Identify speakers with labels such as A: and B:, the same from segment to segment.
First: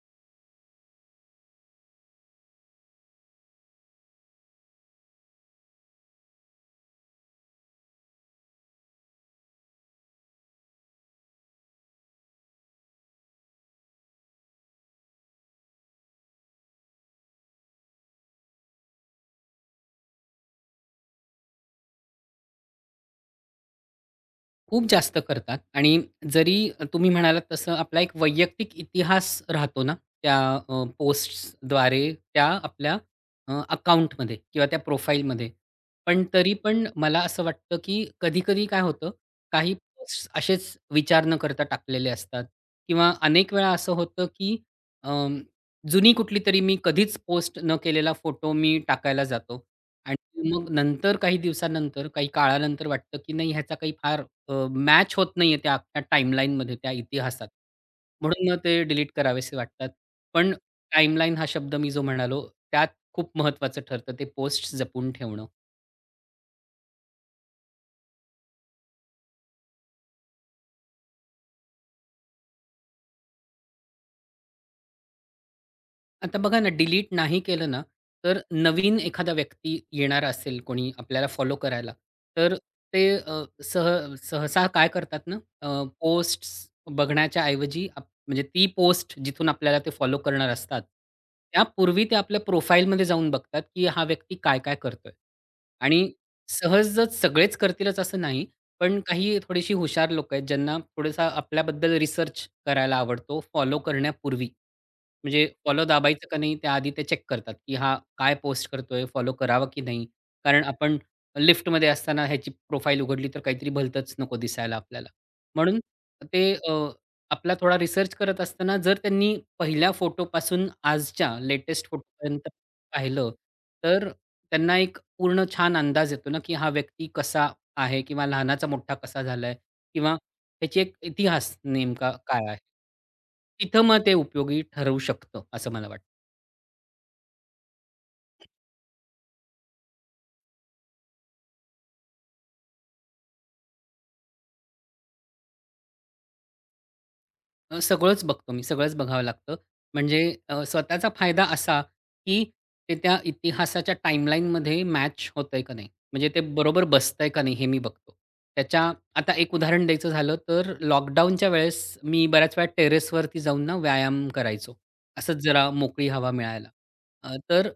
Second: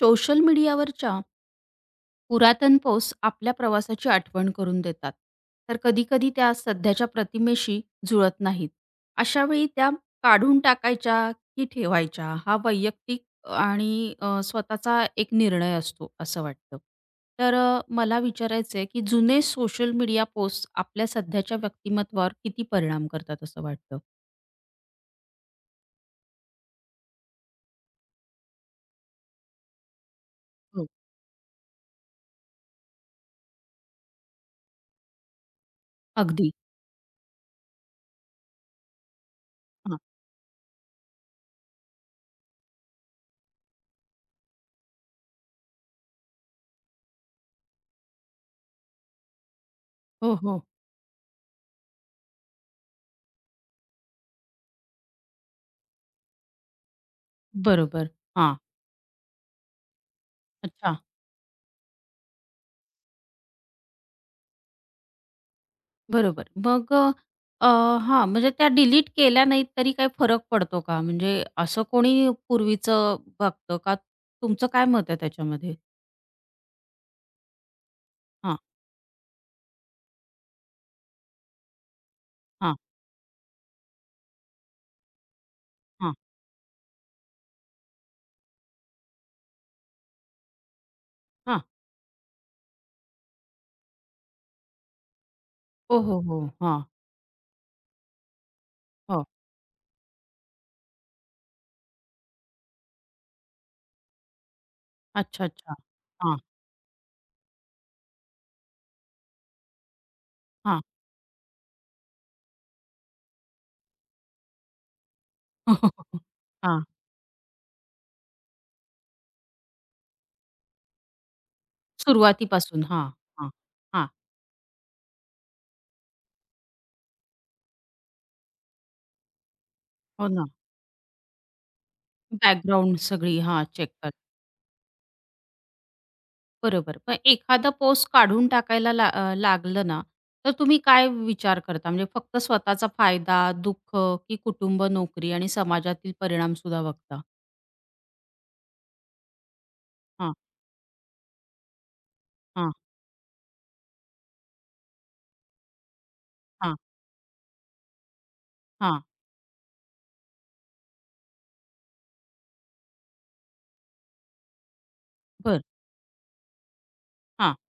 A: Social मीडियावरच्या पुरातन post आपल्या प्रवासाची आठवण करून देतात. तर कधी-कधी त्या सध्याच्या प्रतिमेशी जुळत नाहीत. अशा वेळी त्या काढून टाकायच्या की ठेवायच्या हा वैयक्तिक आणि स्वतःचा एक निर्णय असतो असं वाटतं. तर मला विचारायचं आहे की जुने सोशल मीडिया पोस्ट आपल्या सध्याच्या व्यक्तिमत्वावर किती परिणाम करतात असं वाटतं?
B: खूप जास्त करतात आणि जरी तुम्ही म्हणालात तसं आपला एक वैयक्तिक इतिहास राहतो ना, त्या
A: हो.
B: पोस्ट्सद्वारे त्या आपल्या अकाउंटमध्ये किंवा त्या प्रोफाईलमध्ये. पण
A: अगदी.
B: तरी पण मला असं वाटतं, की कधी-कधी काय होतं, काही
A: हां.
B: पोस्ट्स असेच विचार न करता टाकलेले असतात किंवा अनेक वेळा असं होतं, की अं, जुनी कुठलीतरी मी कधीच पोस्ट न केलेला फोटो मी टाकायला जातो
A: हो,
B: आणि
A: हो.
B: मग नंतर काही दिवसानंतर, काही काळानंतर वाटतं, की नाही ह्याचा काही फार मॅच होत नाहीये त्या आपल्या टाईमलाईनमध्ये, त्या इतिहासात.
A: बरोबर.
B: म्हणून
A: हां.
B: मग ते डिलीट करावेसे वाटतात. पण
A: अच्छा.
B: टाईमलाईन हा शब्द मी जो म्हणालो, त्यात खूप महत्त्वाचं ठरतं ते पोस्ट्स जपून ठेवणं.
A: बरोबर. मग अ, अ, म्हणजे त्या डिलीट केल्या नाहीत तरी काही फरक पडतो का? म्हणजे असं कोणी पूर्वीचं बघतं का? तुमचं काय मत आहे त्याच्यामध्ये?
B: आता बघा ना, डिलीट नाही केलं ना, तर
A: हां,
B: नवीन एखादा व्यक्ती येणार असेल कोणी आपल्याला फॉलो करायला, तर
A: हां,
B: ते सहसा काय करतात ना, पोस्ट
A: हां,
B: पोस्ट्स बघण्याच्या ऐवजी म्हणजे ती पोस्ट जिथून आपल्याला ते फॉलो करणार असतात,
A: हां.
B: त्यापूर्वी ते आपल्या प्रोफाईलमध्ये जाऊन बघतात, की हा व्यक्ती काय-काय करतोय.
A: हो,
B: आणि
A: हो, हो. हां,
B: सहजच सगळेच करतीलच असं नाही, पण
A: हो.
B: काही थोडीशी हुशार लोकं आहेत, ज्यांना थोडासा आपल्याबद्दल रिसर्च करायला आवडतो, फॉलो करण्यापूर्वी.
A: अच्छा,
B: म्हणजे
A: अच्छा.
B: फॉलो दाबायचं का
A: हां,
B: नाही त्याआधी ते चेक करतात, की हा काय पोस्ट करतोय, फॉलो करावा की नाही? कारण
A: हां.
B: आपण लिफ्टमध्ये असताना ह्याची प्रोफाईल उघडली तर काहीतरी भलतंच नको दिसायला आपल्याला. म्हणून ते
A: हां.
B: आपला थोडा रिसर्च करत असताना जर त्यांनी पहिल्या फोटोपासून आजच्या लेटेस्ट फोटोपर्यंत
A: सुरुवातीपासून. हां,
B: पाहिलं,
A: हां, हां.
B: तर त्यांना एक पूर्ण छान अंदाज येतो ना, की हा व्यक्ती कसा आहे किंवा लहानाचा मोठा कसा झालाय. किंवा
A: हो ना.
B: त्याची एक इतिहास नेमका काय आहे?
A: बॅकग्राऊंड सगळी हां,
B: तिथं
A: चेक
B: मग
A: कर
B: ते उपयोगी ठरवू शकतं, असं मला वाटतं.
A: बरोबर. पण एखादा पोस्ट काढून टाकायला लागलं ना, तर तुम्ही काय विचार करता? म्हणजे फक्त स्वतःचा फायदा, दुःख की कुटुंब, नोकरी आणि समाजातील परिणाम सुद्धा बघता?
B: सगळंच बघतो मी, सगळंच बघावं लागतं. म्हणजे
A: हां,
B: स्वतःचा फायदा असा, की
A: हां,
B: ते त्या इतिहासाच्या टाईमलाईनमध्ये मॅच होतंय का नाही? म्हणजे ते
A: हां,
B: बरोबर बसतंय का नाही? हे मी बघतो. त्याच्या
A: हां.
B: आता एक उदाहरण द्यायचं झालं तर लॉकडाऊनच्या वेळेस मी बऱ्याच वेळा टेरेसवरती जाऊन ना व्यायाम करायचो. असंच
A: बरं.
B: जरा मोकळी हवा मिळायला.
A: हां.
B: तर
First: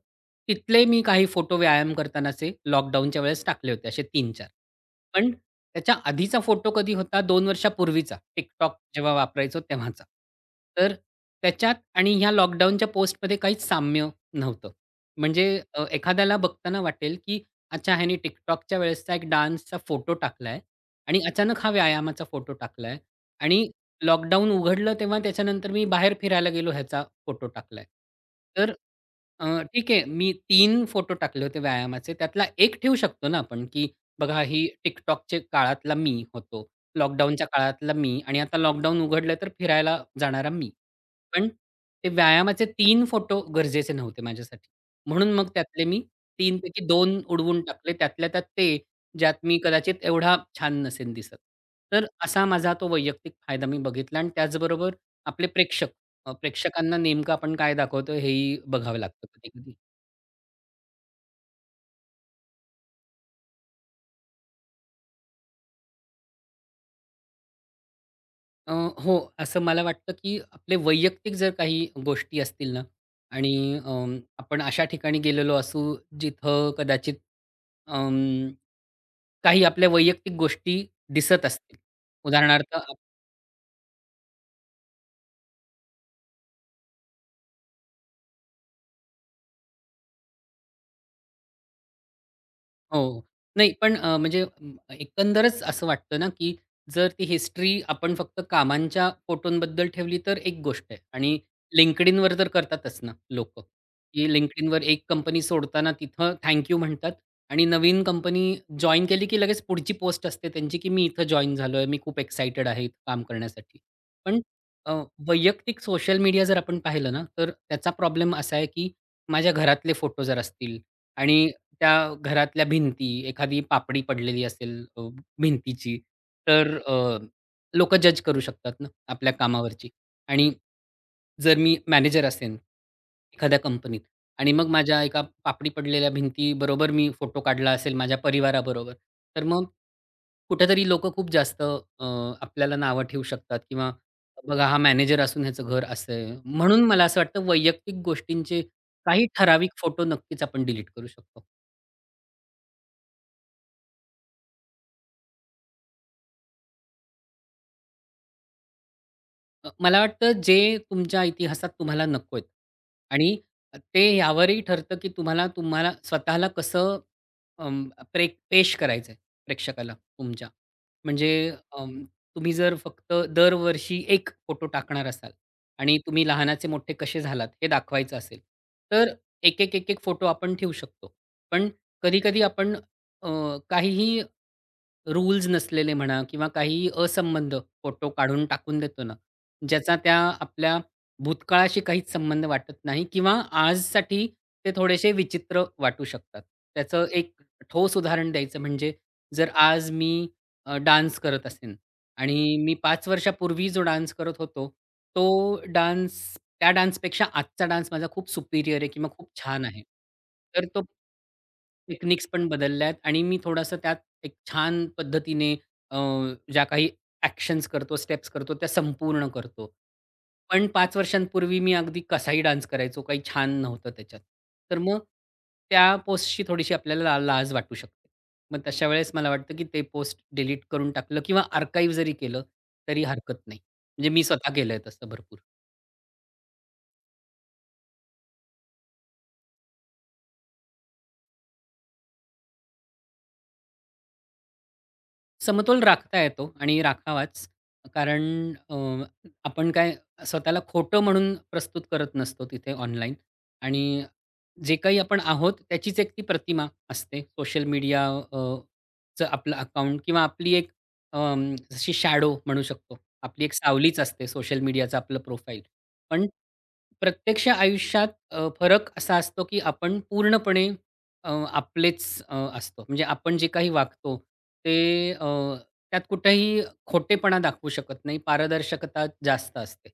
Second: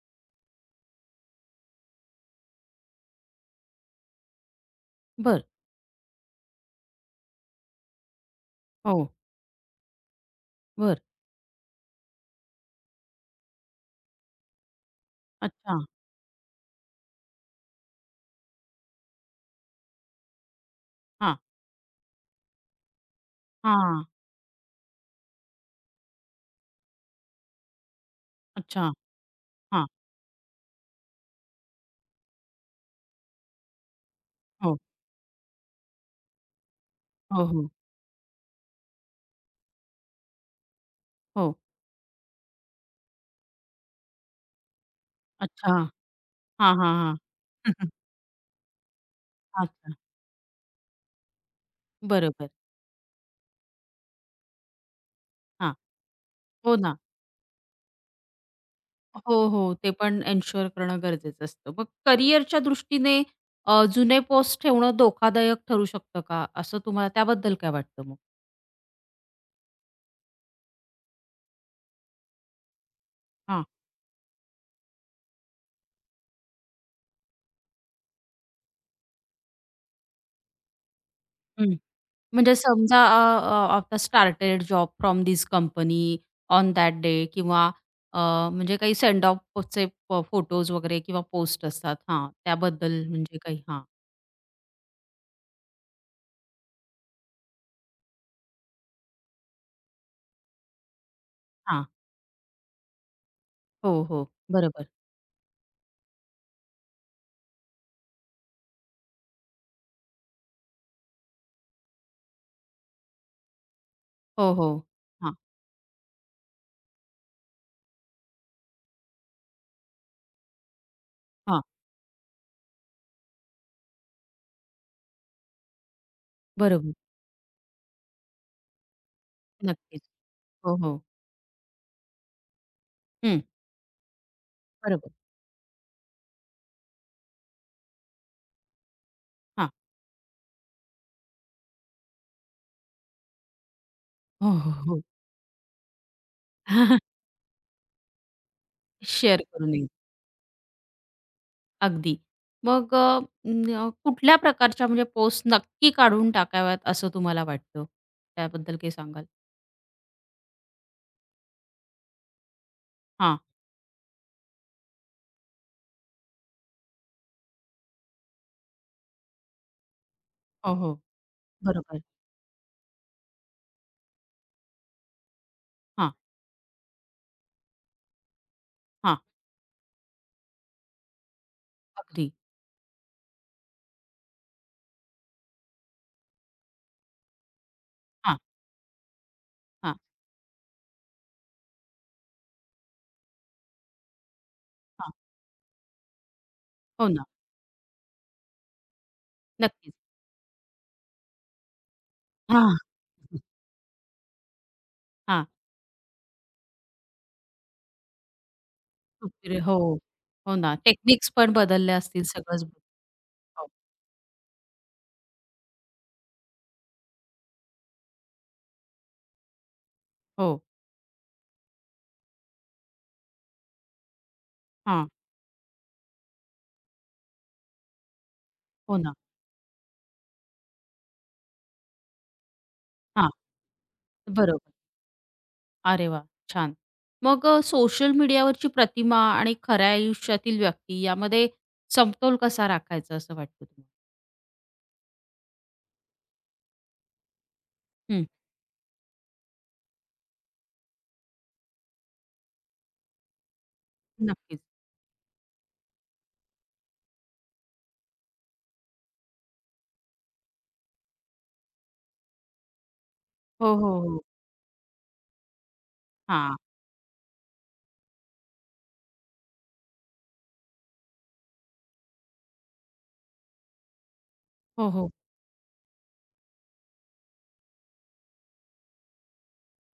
B: तिथले मी काही फोटो व्यायाम करतानाचे लॉकडाऊनच्या वेळेस टाकले होते असे 3-4. पण
A: बरं.
B: त्याच्या आधीचा फोटो कधी होता 2 वर्षापूर्वीचा TikTok
A: हो.
B: जेव्हा वापरायचो तेव्हाचा. तर
A: बरं.
B: त्याच्यात आणि ह्या लॉकडाऊनच्या पोस्टमध्ये काहीच साम्य नव्हतं. म्हणजे
A: अच्छा.
B: एखाद्याला बघताना वाटेल, की अच्छा ह्याने TikTokच्या वेळेसचा एक डान्सचा फोटो टाकलाय आणि
A: हां.
B: अचानक हा व्यायामाचा फोटो टाकलाय आणि
A: हां.
B: लॉकडाऊन उघडलं तेव्हा त्याच्यानंतर मी बाहेर फिरायला गेलो ह्याचा फोटो टाकलाय. तर
A: अच्छा.
B: अ,
A: हां.
B: ठीक आहे मी 3 फोटो टाकले होते व्यायामाचे. त्यातला एक ठेवू शकतो ना आपण, की बघा ही
A: हो.
B: TikTokच्या काळातला मी होतो.
A: हो,
B: लॉकडाऊनच्या
A: हो.
B: काळातला मी आणि आता लॉकडाऊन उघडलं तर फिरायला जाणारा मी. पण
A: हो.
B: ते व्यायामाचे 3 फोटो गरजेचे नव्हते माझ्यासाठी. म्हणून मग
A: अच्छा.
B: त्यातले मी 3
A: हां,
B: पैकी
A: हां,
B: 2 उडवून
A: हां.
B: टाकले. त्यातल्या त्यात ते, ज्यात मी
A: अच्छा.
B: कदाचित एवढा छान नसेन दिसत. तर असा
A: बरोबर.
B: माझा तो वैयक्तिक फायदा मी बघितला आणि त्याचबरोबर आपले
A: हां.
B: प्रेक्षक
A: हो
B: प्रेक्षकांना
A: ना.
B: नेमकं आपण काय दाखवतो हेही बघावं लागतं
A: हो, हो.
B: कधी-कधी.
A: ते पण एन्शुअर करणं गरजेचं असतं. मग करिअरच्या दृष्टीने जुने पोस्ट ठेवणं धोकादायक ठरू शकतं का? असं तुम्हाला त्याबद्दल काय वाटतं मग?
B: अ, हो, असं मला वाटतं, की आपले वैयक्तिक जर काही गोष्टी असतील ना आणि
A: हां.
B: अ, आपण अशा ठिकाणी गेलेलो असू जिथं कदाचित काही आपल्या वैयक्तिक गोष्टी दिसत
A: हं.
B: असतील.
A: म्हणजे
B: उदाहरणार्थ,
A: समजा अ, अ, आता started job from this company on that day किंवा अ, म्हणजे काही सेंड ऑफचे फोटोज वगैरे किंवा पोस्ट असतात. हां,
B: हो.
A: त्याबद्दल
B: हो.
A: म्हणजे काही
B: नाही
A: हां,
B: पण म्हणजे एकंदरच असं वाटतं ना, की जर ती हिस्ट्री आपण फक्त कामांच्या फोटोंबद्दल ठेवली तर एक गोष्ट आहे आणि
A: हां.
B: LinkedIn वर तर करतातच ना लोकं,
A: हो,
B: की
A: हो.
B: LinkedIn वर
A: बरोबर.
B: एक कंपनी सोडताना तिथं थँक यू म्हणतात आणि नवीन कंपनी जॉइन केली, की लगेच पुढची पोस्ट असते त्यांची, की मी इथं जॉइन झालोय, मी खूप एक्साइटेड आहे इथं काम करण्यासाठी. पण
A: हो, हो.
B: अ,
A: हां,
B: वैयक्तिक सोशल मीडिया जर आपण पाहिलं ना, तर त्याचा प्रॉब्लेम असा आहे, की माझ्या घरातले फोटो जर असतील आणि
A: हां.
B: त्या घरातल्या भिंती, एखादी पापडी पडलेली असेल भिंतीची, तर
A: बरोबर.
B: जज करू शकतात ना आपल्या कामावरची.
A: नक्कीच.
B: आणि
A: हो, हो.
B: जर मी मॅनेजर असेन
A: हं.
B: एखाद्या कंपनीत आणि मग माझ्या
A: बरोबर.
B: एका पापडी पडलेल्या भिंतीबरोबर मी फोटो काढला असेल माझ्या परिवाराबरोबर, तर मग
A: हां.
B: कुठेतरी लोकं खूप जास्त आपल्याला नावं ठेवू शकतात किंवा
A: हो,
B: बघा
A: हो,
B: हा
A: हो.
B: मॅनेजर असून ह्याचं घर असं आहे. म्हणून मला असं वाटतं वैयक्तिक गोष्टींचे काही
A: शेअर
B: ठराविक
A: करून येईल.
B: फोटो नक्कीच आपण डिलीट करू शकतो.
A: अगदी. मग न कुठल्या प्रकारच्या म्हणजे पोस्ट नक्की काढून टाकाव्यात असं तुम्हाला वाटतं? त्याबद्दल काही सांगाल?
B: मला वाटतं जे तुमच्या इतिहासात तुम्हाला नकोयत आणि
A: हां.
B: ते यावरही ठरतं, की तुम्हाला तुम्हाला स्वतःला कसं अं, पेश करायचंय प्रेक्षकाला तुमच्या.
A: हो, हो.
B: म्हणजे अं,
A: बरोबर.
B: तुम्ही जर फक्त दरवर्षी एक फोटो टाकणार असाल आणि
A: हां,
B: तुम्ही लहानाचे मोठे कसे झालात हे दाखवायचं असेल, तर
A: हां.
B: एक, एक, एक, एक फोटो आपण ठेवू शकतो. पण
A: अगदी.
B: कधी-कधी आपण अ, काहीही रूल्स नसलेले म्हणा किंवा काहीही असंबद्ध फोटो
A: हां,
B: काढून टाकून देतो ना,
A: हां,
B: ज्याचा त्या आपल्या भूतकाळाशी काहीच संबंध वाटत नाही किंवा आजसाठी ते थोडेसे
A: हां.
B: विचित्र वाटू शकतात. त्याचं
A: हो ना.
B: एक ठोस उदाहरण द्यायचं म्हणजे जर आज
A: नक्कीच.
B: मी डान्स करत असेन आणि मी
A: हां,
B: 5 वर्षापूर्वी जो डान्स करत होतो,
A: हां.
B: तो डान्स त्या डान्सपेक्षा आजचा डान्स माझा खूप सुपिरियर आहे किंवा खूप
A: सुपीरियर
B: छान
A: हो.
B: आहे.
A: हो
B: तर
A: ना.
B: तो
A: टेक्निक्स पण बदलल्या असतील
B: टेक्निक्स पण
A: सगळंच.
B: बदलल्यात आणि मी
A: हो,
B: थोडासा त्यात एक छान पद्धतीने अ, ज्या काही ॲक्शन्स करतो, स्टेप्स करतो, त्या संपूर्ण करतो.
A: हो.
B: पण 5 वर्षांपूर्वी मी अगदी कसाही डान्स करायचो, काही छान नव्हतं त्याच्यात. तर मग
A: हां.
B: त्या पोस्टची थोडीशी आपल्याला लाज वाटू शकते. मग तशा
A: हो
B: वेळेस
A: ना.
B: मला वाटतं, की ते पोस्ट डिलीट करून टाकलं किंवा आर्काइव्ह जरी केलं, तरी
A: हां.
B: हरकत नाही. म्हणजे मी स्वतः
A: बरोबर.
B: केलंय तसं भरपूर.
A: अरे वाह! छान. मग सोशल मीडियावरची प्रतिमा आणि खऱ्या आयुष्यातील व्यक्ती यामध्ये समतोल कसा राखायचा असं वाटतं तुम्हाला?
B: समतोल राखता येतो आणि राखावाच. कारण
A: हं.
B: अ, आपण काय स्वतःला खोटं म्हणून प्रस्तुत करत नसतो तिथे ऑनलाईन आणि
A: नक्कीच.
B: जे काही आपण आहोत त्याचीच एक ती प्रतिमा असते. सोशल मीडिया अ, चं आपलं अकाउंट किंवा आपली एक जशी शॅडो म्हणू शकतो. आपली एक
A: हो,
B: सावलीच
A: हो, हो.
B: असते सोशल मीडियाचं आपलं प्रोफाईल. पण
A: हां.
B: प्रत्यक्ष आयुष्यात फरक असा असतो, की आपण पूर्णपणे आपलेच असतो. म्हणजे आपण जे काही वागतो ते
A: हो, हो.
B: त्यात कुठेही खोटेपणा दाखवू शकत नाही. पारदर्शकता जास्त असते.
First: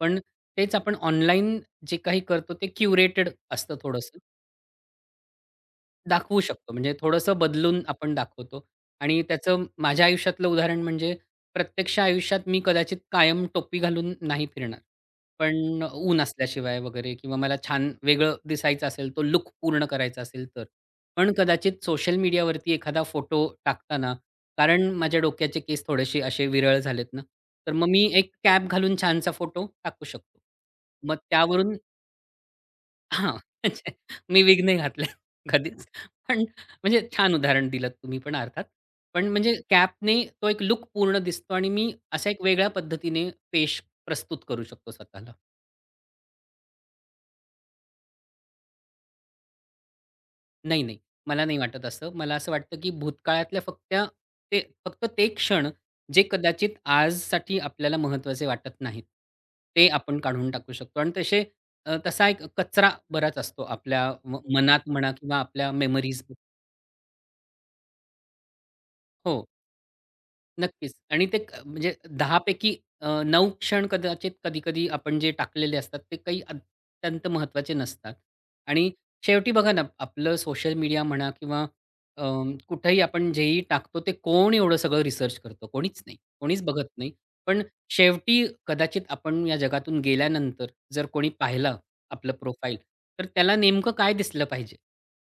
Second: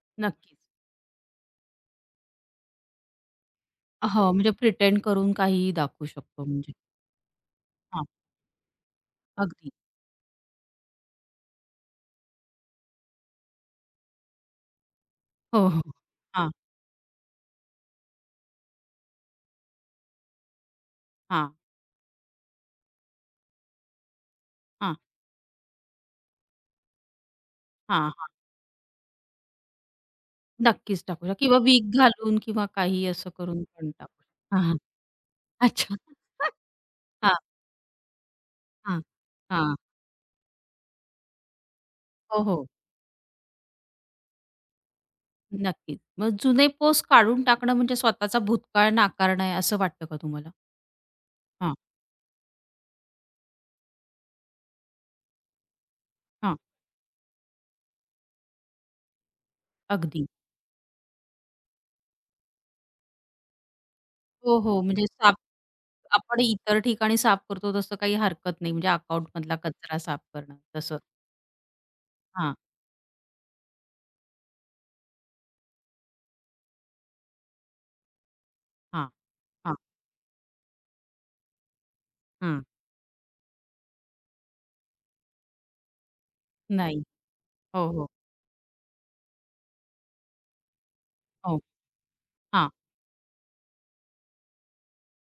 B: पण
A: नक्कीच.
B: तेच आपण ऑनलाईन जे काही करतो ते क्युरेटेड असतं थोडंसं.
A: हो, म्हणजे प्रिटेंड करून काहीही दाखवू
B: दाखवू
A: शकतो
B: शकतो
A: म्हणजे.
B: म्हणजे थोडंसं बदलून
A: हां.
B: आपण दाखवतो आणि त्याचं
A: अगदी.
B: माझ्या आयुष्यातलं उदाहरण म्हणजे प्रत्यक्ष आयुष्यात मी कदाचित कायम टोपी घालून नाही फिरणार.
A: हो, हो.
B: पण ऊन
A: हां,
B: असल्याशिवाय वगैरे किंवा मला छान वेगळं दिसायचं असेल, तो लूक पूर्ण करायचा असेल तर. पण
A: हां,
B: कदाचित सोशल मीडियावरती एखादा फोटो टाकताना कारण
A: हां,
B: माझ्या डोक्याचे केस थोडेसे असे विरळ झालेत ना, तर मग मी
A: हां, हां.
B: एक कॅप घालून छानसा फोटो टाकू शकतो.
A: नक्कीच
B: मग
A: टाकू शकतो किंवा
B: त्यावरून
A: विग घालून किंवा काही असं
B: हां,
A: करून पण
B: म्हणजे
A: टाकू
B: मी
A: शकतो. हां,
B: विग नाही
A: हां.
B: घातला कधीच.
A: अच्छा.
B: पण म्हणजे छान
A: हां,
B: उदाहरण दिलंत तुम्ही पण अर्थात.
A: हां,
B: पण म्हणजे
A: हां.
B: कॅपने तो एक लुक पूर्ण दिसतो आणि मी असा एक
A: हो, हो.
B: वेगळ्या पद्धतीने पेश प्रस्तुत करू शकतो स्वतःला.
A: नक्कीच. मग जुने पोस्ट काढून टाकणं म्हणजे स्वतःचा भूतकाळ नाकारणं आहे असं वाटतं का तुम्हाला?
B: नाही, नाही, मला नाही
A: हां,
B: वाटत असं. मला असं वाटतं, की भूतकाळातल्या फक्त ते फक्त ते क्षण जे
A: हां.
B: कदाचित आजसाठी आपल्याला महत्त्वाचे वाटत नाहीत, ते आपण
A: अगदी.
B: काढून टाकू शकतो आणि तसे तसा एक कचरा बराच असतो आपल्या म
A: हो, हो.
B: मनात
A: म्हणजे
B: म्हणा
A: साफ
B: किंवा आपल्या मेमरीज
A: आपण इतर ठिकाणी साफ करतो तसं काही हरकत नाही म्हणजे
B: हो.
A: अकाउंटमधला कचरा साफ करणं
B: नक्कीच.
A: तसं.
B: आणि ते म्हणजे 10
A: हां,
B: 9 क्षण कदाचित कधी-कधी आपण जे टाकलेले असतात, ते काही अत्यंत महत्त्वाचे नसतात. आणि
A: हां,
B: शेवटी बघा
A: हां,
B: ना, आपलं सोशल मीडिया म्हणा किंवा अ,
A: हां.
B: कुठेही आपण जेही टाकतो, ते कोण एवढं सगळं रिसर्च करतं? कोणीच नाही. कोणीच बघत
A: नाही.
B: नाही. पण
A: हो, हो.
B: शेवटी कदाचित आपण या जगातून गेल्यानंतर जर कोणी
A: हो.
B: पाहिलं आपलं
A: हां,
B: प्रोफाईल, तर त्याला नेमकं काय दिसलं पाहिजे?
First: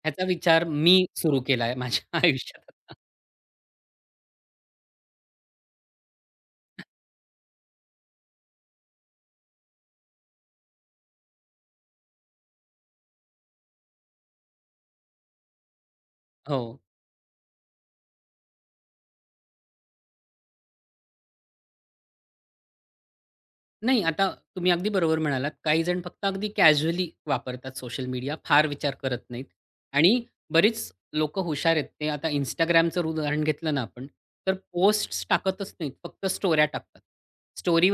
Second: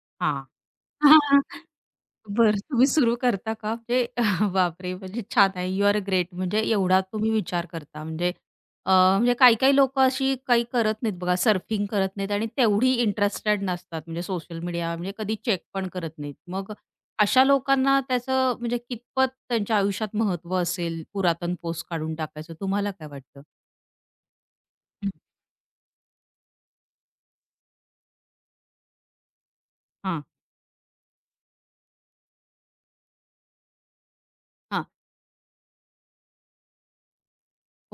B: ह्याचा
A: हां.
B: विचार मी सुरू केला आहे माझ्या
A: बरं,
B: आयुष्यात.
A: तुम्ही सुरू करता का? म्हणजे बापरे! म्हणजे छान आहे. You are great. म्हणजे एवढा तुम्ही विचार करता. म्हणजे म्हणजे काही-काही लोकं अशी काही करत नाहीत बघा, सर्फिंग करत नाहीत आणि तेवढी इंटरेस्टेड नसतात. म्हणजे सोशल मीडिया म्हणजे कधी चेक पण करत नाहीत.
B: हो.
A: मग अशा लोकांना त्याचं म्हणजे कितपत त्यांच्या आयुष्यात महत्त्व असेल पुरातन पोस्ट काढून टाकायचं, तुम्हाला काय वाटतं?
B: नाही, आता तुम्ही अगदी
A: हं.
B: बरोबर म्हणालात. काही जण फक्त अगदी कॅज्युअली वापरतात सोशल मीडिया, फार विचार करत नाहीत
A: हां,
B: आणि बरीच लोकं हुशार आहेत. ते आता Instagramचं उदाहरण घेतलं ना आपण, तर
A: हां.
B: पोस्ट टाकतच नाहीत, फक्त स्टोऱ्या टाकतात.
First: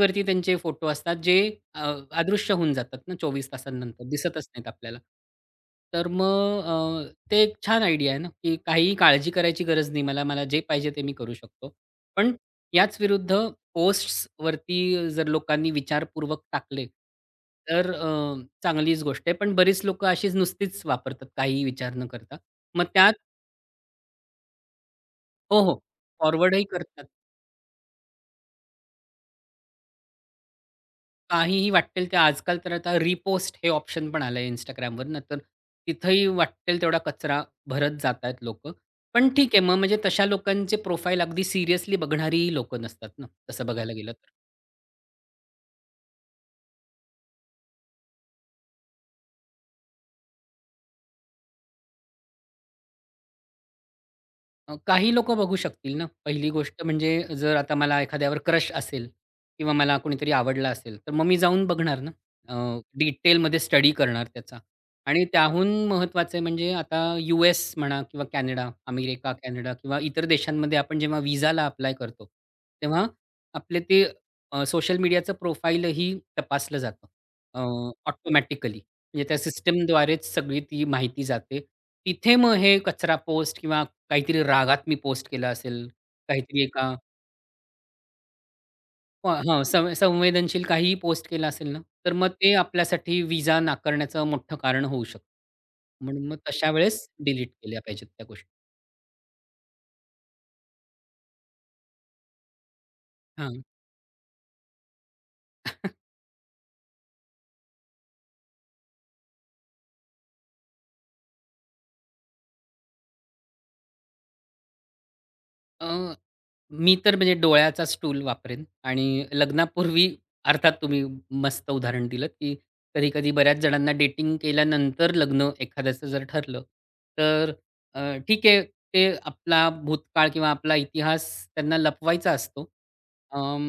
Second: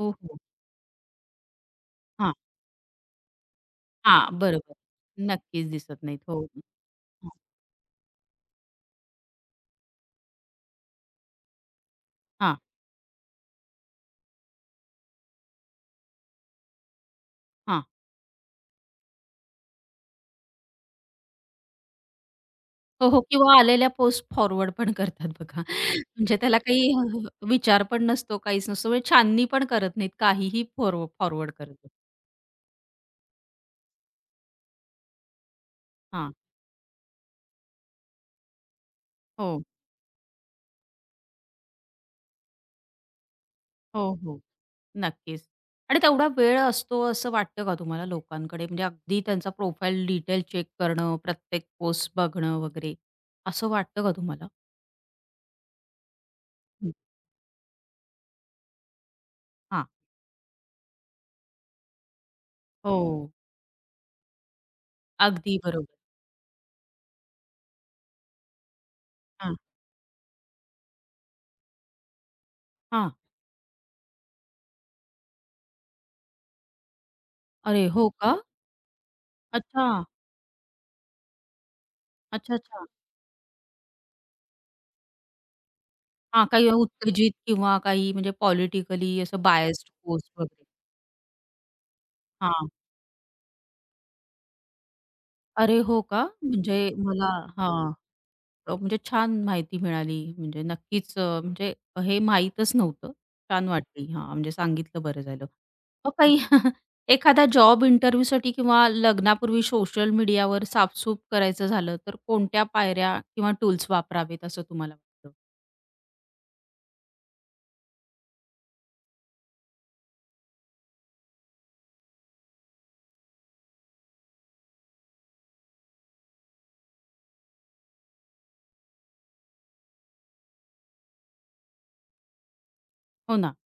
A: हो, हो.
B: त्यांचे फोटो असतात जे अ,
A: हां,
B: अदृश्य होऊन जातात ना 24 तासांनंतर,
A: हां.
B: दिसतच नाहीत
A: बरोबर.
B: आपल्याला.
A: नक्कीच दिसत
B: तर
A: नाहीत. हो.
B: मग ते एक छान आयडिया आहे ना, की काहीही काळजी करायची गरज नाही मला. मला जे पाहिजे ते मी करू शकतो. पण
A: हां,
B: याच विरुद्ध पोस्ट्सवरती जर लोकांनी विचारपूर्वक टाकले,
A: हां.
B: तर चांगलीच गोष्ट आहे. पण बरीच लोकं अशीच नुसतीच वापरतात, काहीही विचार न करता. मग
A: हो,
B: त्यात
A: हो. किंवा आलेल्या पोस्ट फॉरवर्ड पण करतात
B: हो,
A: बघा.
B: हो.
A: म्हणजे त्याला
B: फॉरवर्डही
A: काही
B: करतात.
A: विचार पण नसतो, काहीच नसतो. म्हणजे छाननी पण करत नाहीत. काहीही फॉरवर्ड
B: काहीही
A: करतात.
B: वाटेल ते आजकाल तर आता रिपोस्ट हे ऑप्शन पण आलंय Instagramवर ना, तर तिथंही
A: हां.
B: वाटेल तेवढा कचरा भरत जात आहेत लोकं. पण ठीक आहे
A: हो.
B: मग म्हणजे तशा लोकांचे प्रोफाईल अगदी सिरियसली बघणारीही लोकं नसतात ना, तसं बघायला गेलं
A: हो, हो. नक्कीच. आणि तेवढा वेळ असतो असं वाटतं का तुम्हाला लोकांकडे? म्हणजे अगदी त्यांचा प्रोफाईल डिटेल चेक करणं, प्रत्येक पोस्ट बघणं वगैरे असं वाटतं का तुम्हाला?
B: काही लोकं बघू शकतील ना. पहिली गोष्ट
A: हं.
B: म्हणजे जर आता मला एखाद्यावर क्रश असेल किंवा
A: हां.
B: मला कोणीतरी आवडला असेल, तर मग मी जाऊन बघणार ना. अ,
A: हो.
B: डिटेलमध्ये स्टडी करणार त्याचा आणि
A: अगदी
B: त्याहून
A: बरोबर.
B: महत्त्वाचं आहे म्हणजे आता यू-एस म्हणा किंवा कॅनडा, अमेरिका,
A: हां.
B: कॅनडा किंवा इतर देशांमध्ये आपण जेव्हा व्हिसाला अप्लाय करतो, तेव्हा
A: हां.
B: आपले ते सोशल मीडियाचं प्रोफाईलही तपासलं जातं
A: अरे हो का?
B: ऑटोमॅटिकली. म्हणजे त्या
A: अच्छा.
B: सिस्टमद्वारेच सगळी ती माहिती जाते. तिथे मग
A: अच्छा,
B: हे
A: अच्छा.
B: कचरा पोस्ट किंवा काहीतरी रागात मी पोस्ट केलं असेल,
A: हां,
B: काहीतरी
A: काही
B: एका
A: उत्तेजित किंवा काही म्हणजे पॉलिटिकली
B: हां,
A: असं
B: हां,
A: बायस्ड
B: सं
A: पोस्ट
B: संवेदनशील
A: वगैरे.
B: काहीही पोस्ट केलं असेल ना, तर मग ते
A: हां.
B: आपल्यासाठी व्हिसा नाकारण्याचं मोठं कारण होऊ शकतं.
A: अरे हो का?
B: म्हणून मग तशा
A: म्हणजे
B: वेळेस
A: मला
B: डिलीट केल्या
A: हां,
B: पाहिजेत त्या गोष्टी.
A: म्हणजे छान माहिती मिळाली. म्हणजे नक्कीच म्हणजे हे माहीतच नव्हतं.
B: हां.
A: छान वाटली. हां, म्हणजे सांगितलं बरं झालं. मग काही एखादा जॉब इंटरव्ह्यूसाठी किंवा लग्नापूर्वी सोशल मीडियावर साफसूफ करायचं झालं, तर कोणत्या पायऱ्या किंवा टूल्स वापरावेत असं तुम्हाला वाटतं?
B: अ, मी तर म्हणजे डोळ्याचा स्टूल वापरेन आणि लग्नापूर्वी अर्थात तुम्ही मस्त उदाहरण दिलंत, की कधी-कधी बऱ्याच जणांना डेटिंग केल्यानंतर लग्न एखाद्याचं जर ठरलं, तर अ, ठीक आहे, ते आपला भूतकाळ किंवा आपला इतिहास त्यांना लपवायचा असतो.
A: हो ना.
B: अं,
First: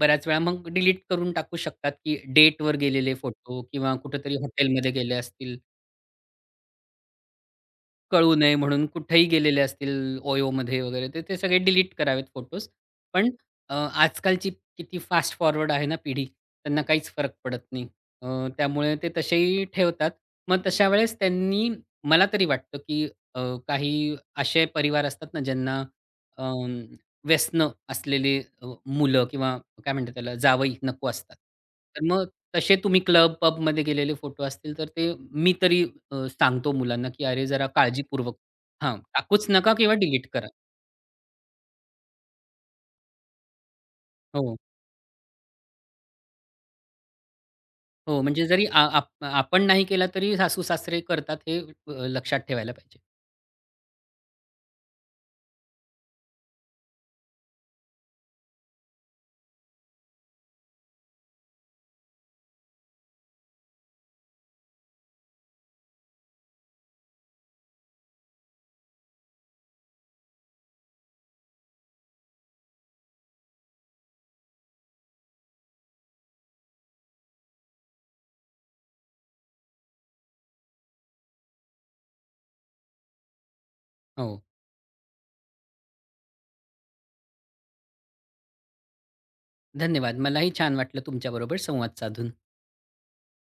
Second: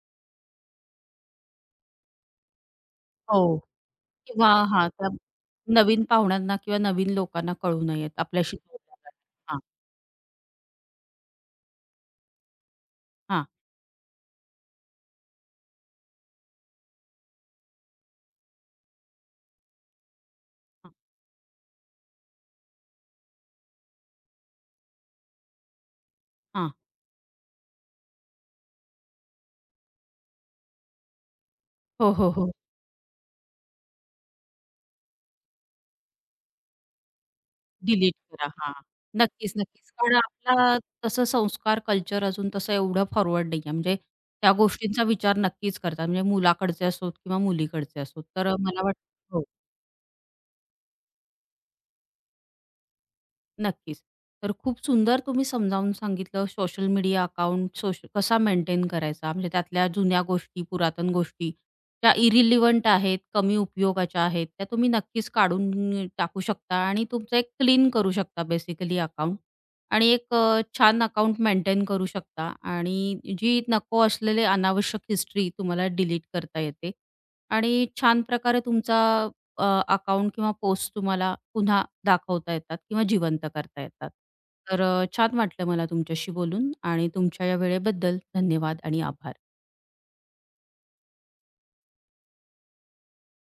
B: बऱ्याच वेळा मग डिलीट करून टाकू शकतात, की डेटवर गेलेले
A: हो.
B: फोटो किंवा कुठेतरी
A: किंवा हां,
B: हॉटेलमध्ये
A: त्या
B: गेले असतील
A: नवीन पाहुण्यांना किंवा नवीन लोकांना कळू नयेत.
B: कळू नये
A: आपल्याशी
B: म्हणून कुठेही
A: हां,
B: गेलेले असतील ओयोमध्ये वगैरे, तर ते सगळे डिलीट करावेत फोटोज. पण
A: हां,
B: आजकालची किती फास्ट फॉरवर्ड आहे ना पिढी, त्यांना काहीच फरक पडत नाही. अ, त्यामुळे ते तसेही ठेवतात. मग तशा
A: हां,
B: वेळेस त्यांनी मला तरी वाटतं, की अ, काही असे परिवार असतात ना ज्यांना
A: हां.
B: अं, व्यसनं असलेली मुलं किंवा काय म्हणतात त्याला जावई नको असतात. तर
A: हो,
B: मग
A: हो, हो.
B: तसे तुम्ही क्लब, पबमध्ये गेलेले फोटो असतील, तर ते मी तरी सांगतो मुलांना, की "अरे, जरा
A: डिलीट
B: काळजीपूर्वक
A: करा. हां.
B: हां, टाकूच
A: नक्कीच,
B: नका
A: नक्कीच.
B: किंवा
A: कारण
B: डिलीट करा."
A: आपला तसं संस्कार, कल्चर अजून तसं एवढं फॉरवर्ड नाही आहे. म्हणजे त्या
B: हो,
A: गोष्टींचा विचार नक्कीच करतात. म्हणजे मुलाकडचे असोत किंवा मुलीकडचे
B: हो.
A: असोत.
B: म्हणजे
A: तर
B: जरी आ
A: मला
B: आप
A: वाटतं हो.
B: आपण नाही केला तरी सासू-सासरे करतात हे लक्षात ठेवायला पाहिजे.
A: नक्कीच. तर खूप सुंदर तुम्ही समजावून सांगितलं सोशल मीडिया अकाउंट कसा मेंटेन करायचा. म्हणजे त्यातल्या जुन्या गोष्टी, पुरातन गोष्टी ज्या इरिलिव्हंट आहेत, कमी उपयोगाच्या आहेत, त्या तुम्ही नक्कीच काढून टाकू शकता आणि तुमचं एक क्लीन करू शकता बेसिकली अकाउंट आणि एक छान अकाउंट मेंटेन करू शकता आणि जी नको असलेली अनावश्यक हिस्ट्री तुम्हाला डिलीट करता येते आणि छान प्रकारे तुमचा अ, अकाउंट किंवा पोस्ट तुम्हाला पुन्हा दाखवता येतात किंवा जिवंत करता येतात.
B: हो.
A: तर छान वाटलं मला तुमच्याशी बोलून आणि तुमच्या या वेळेबद्दल धन्यवाद आणि आभार.
B: धन्यवाद. मलाही छान वाटलं तुमच्याबरोबर संवाद साधून.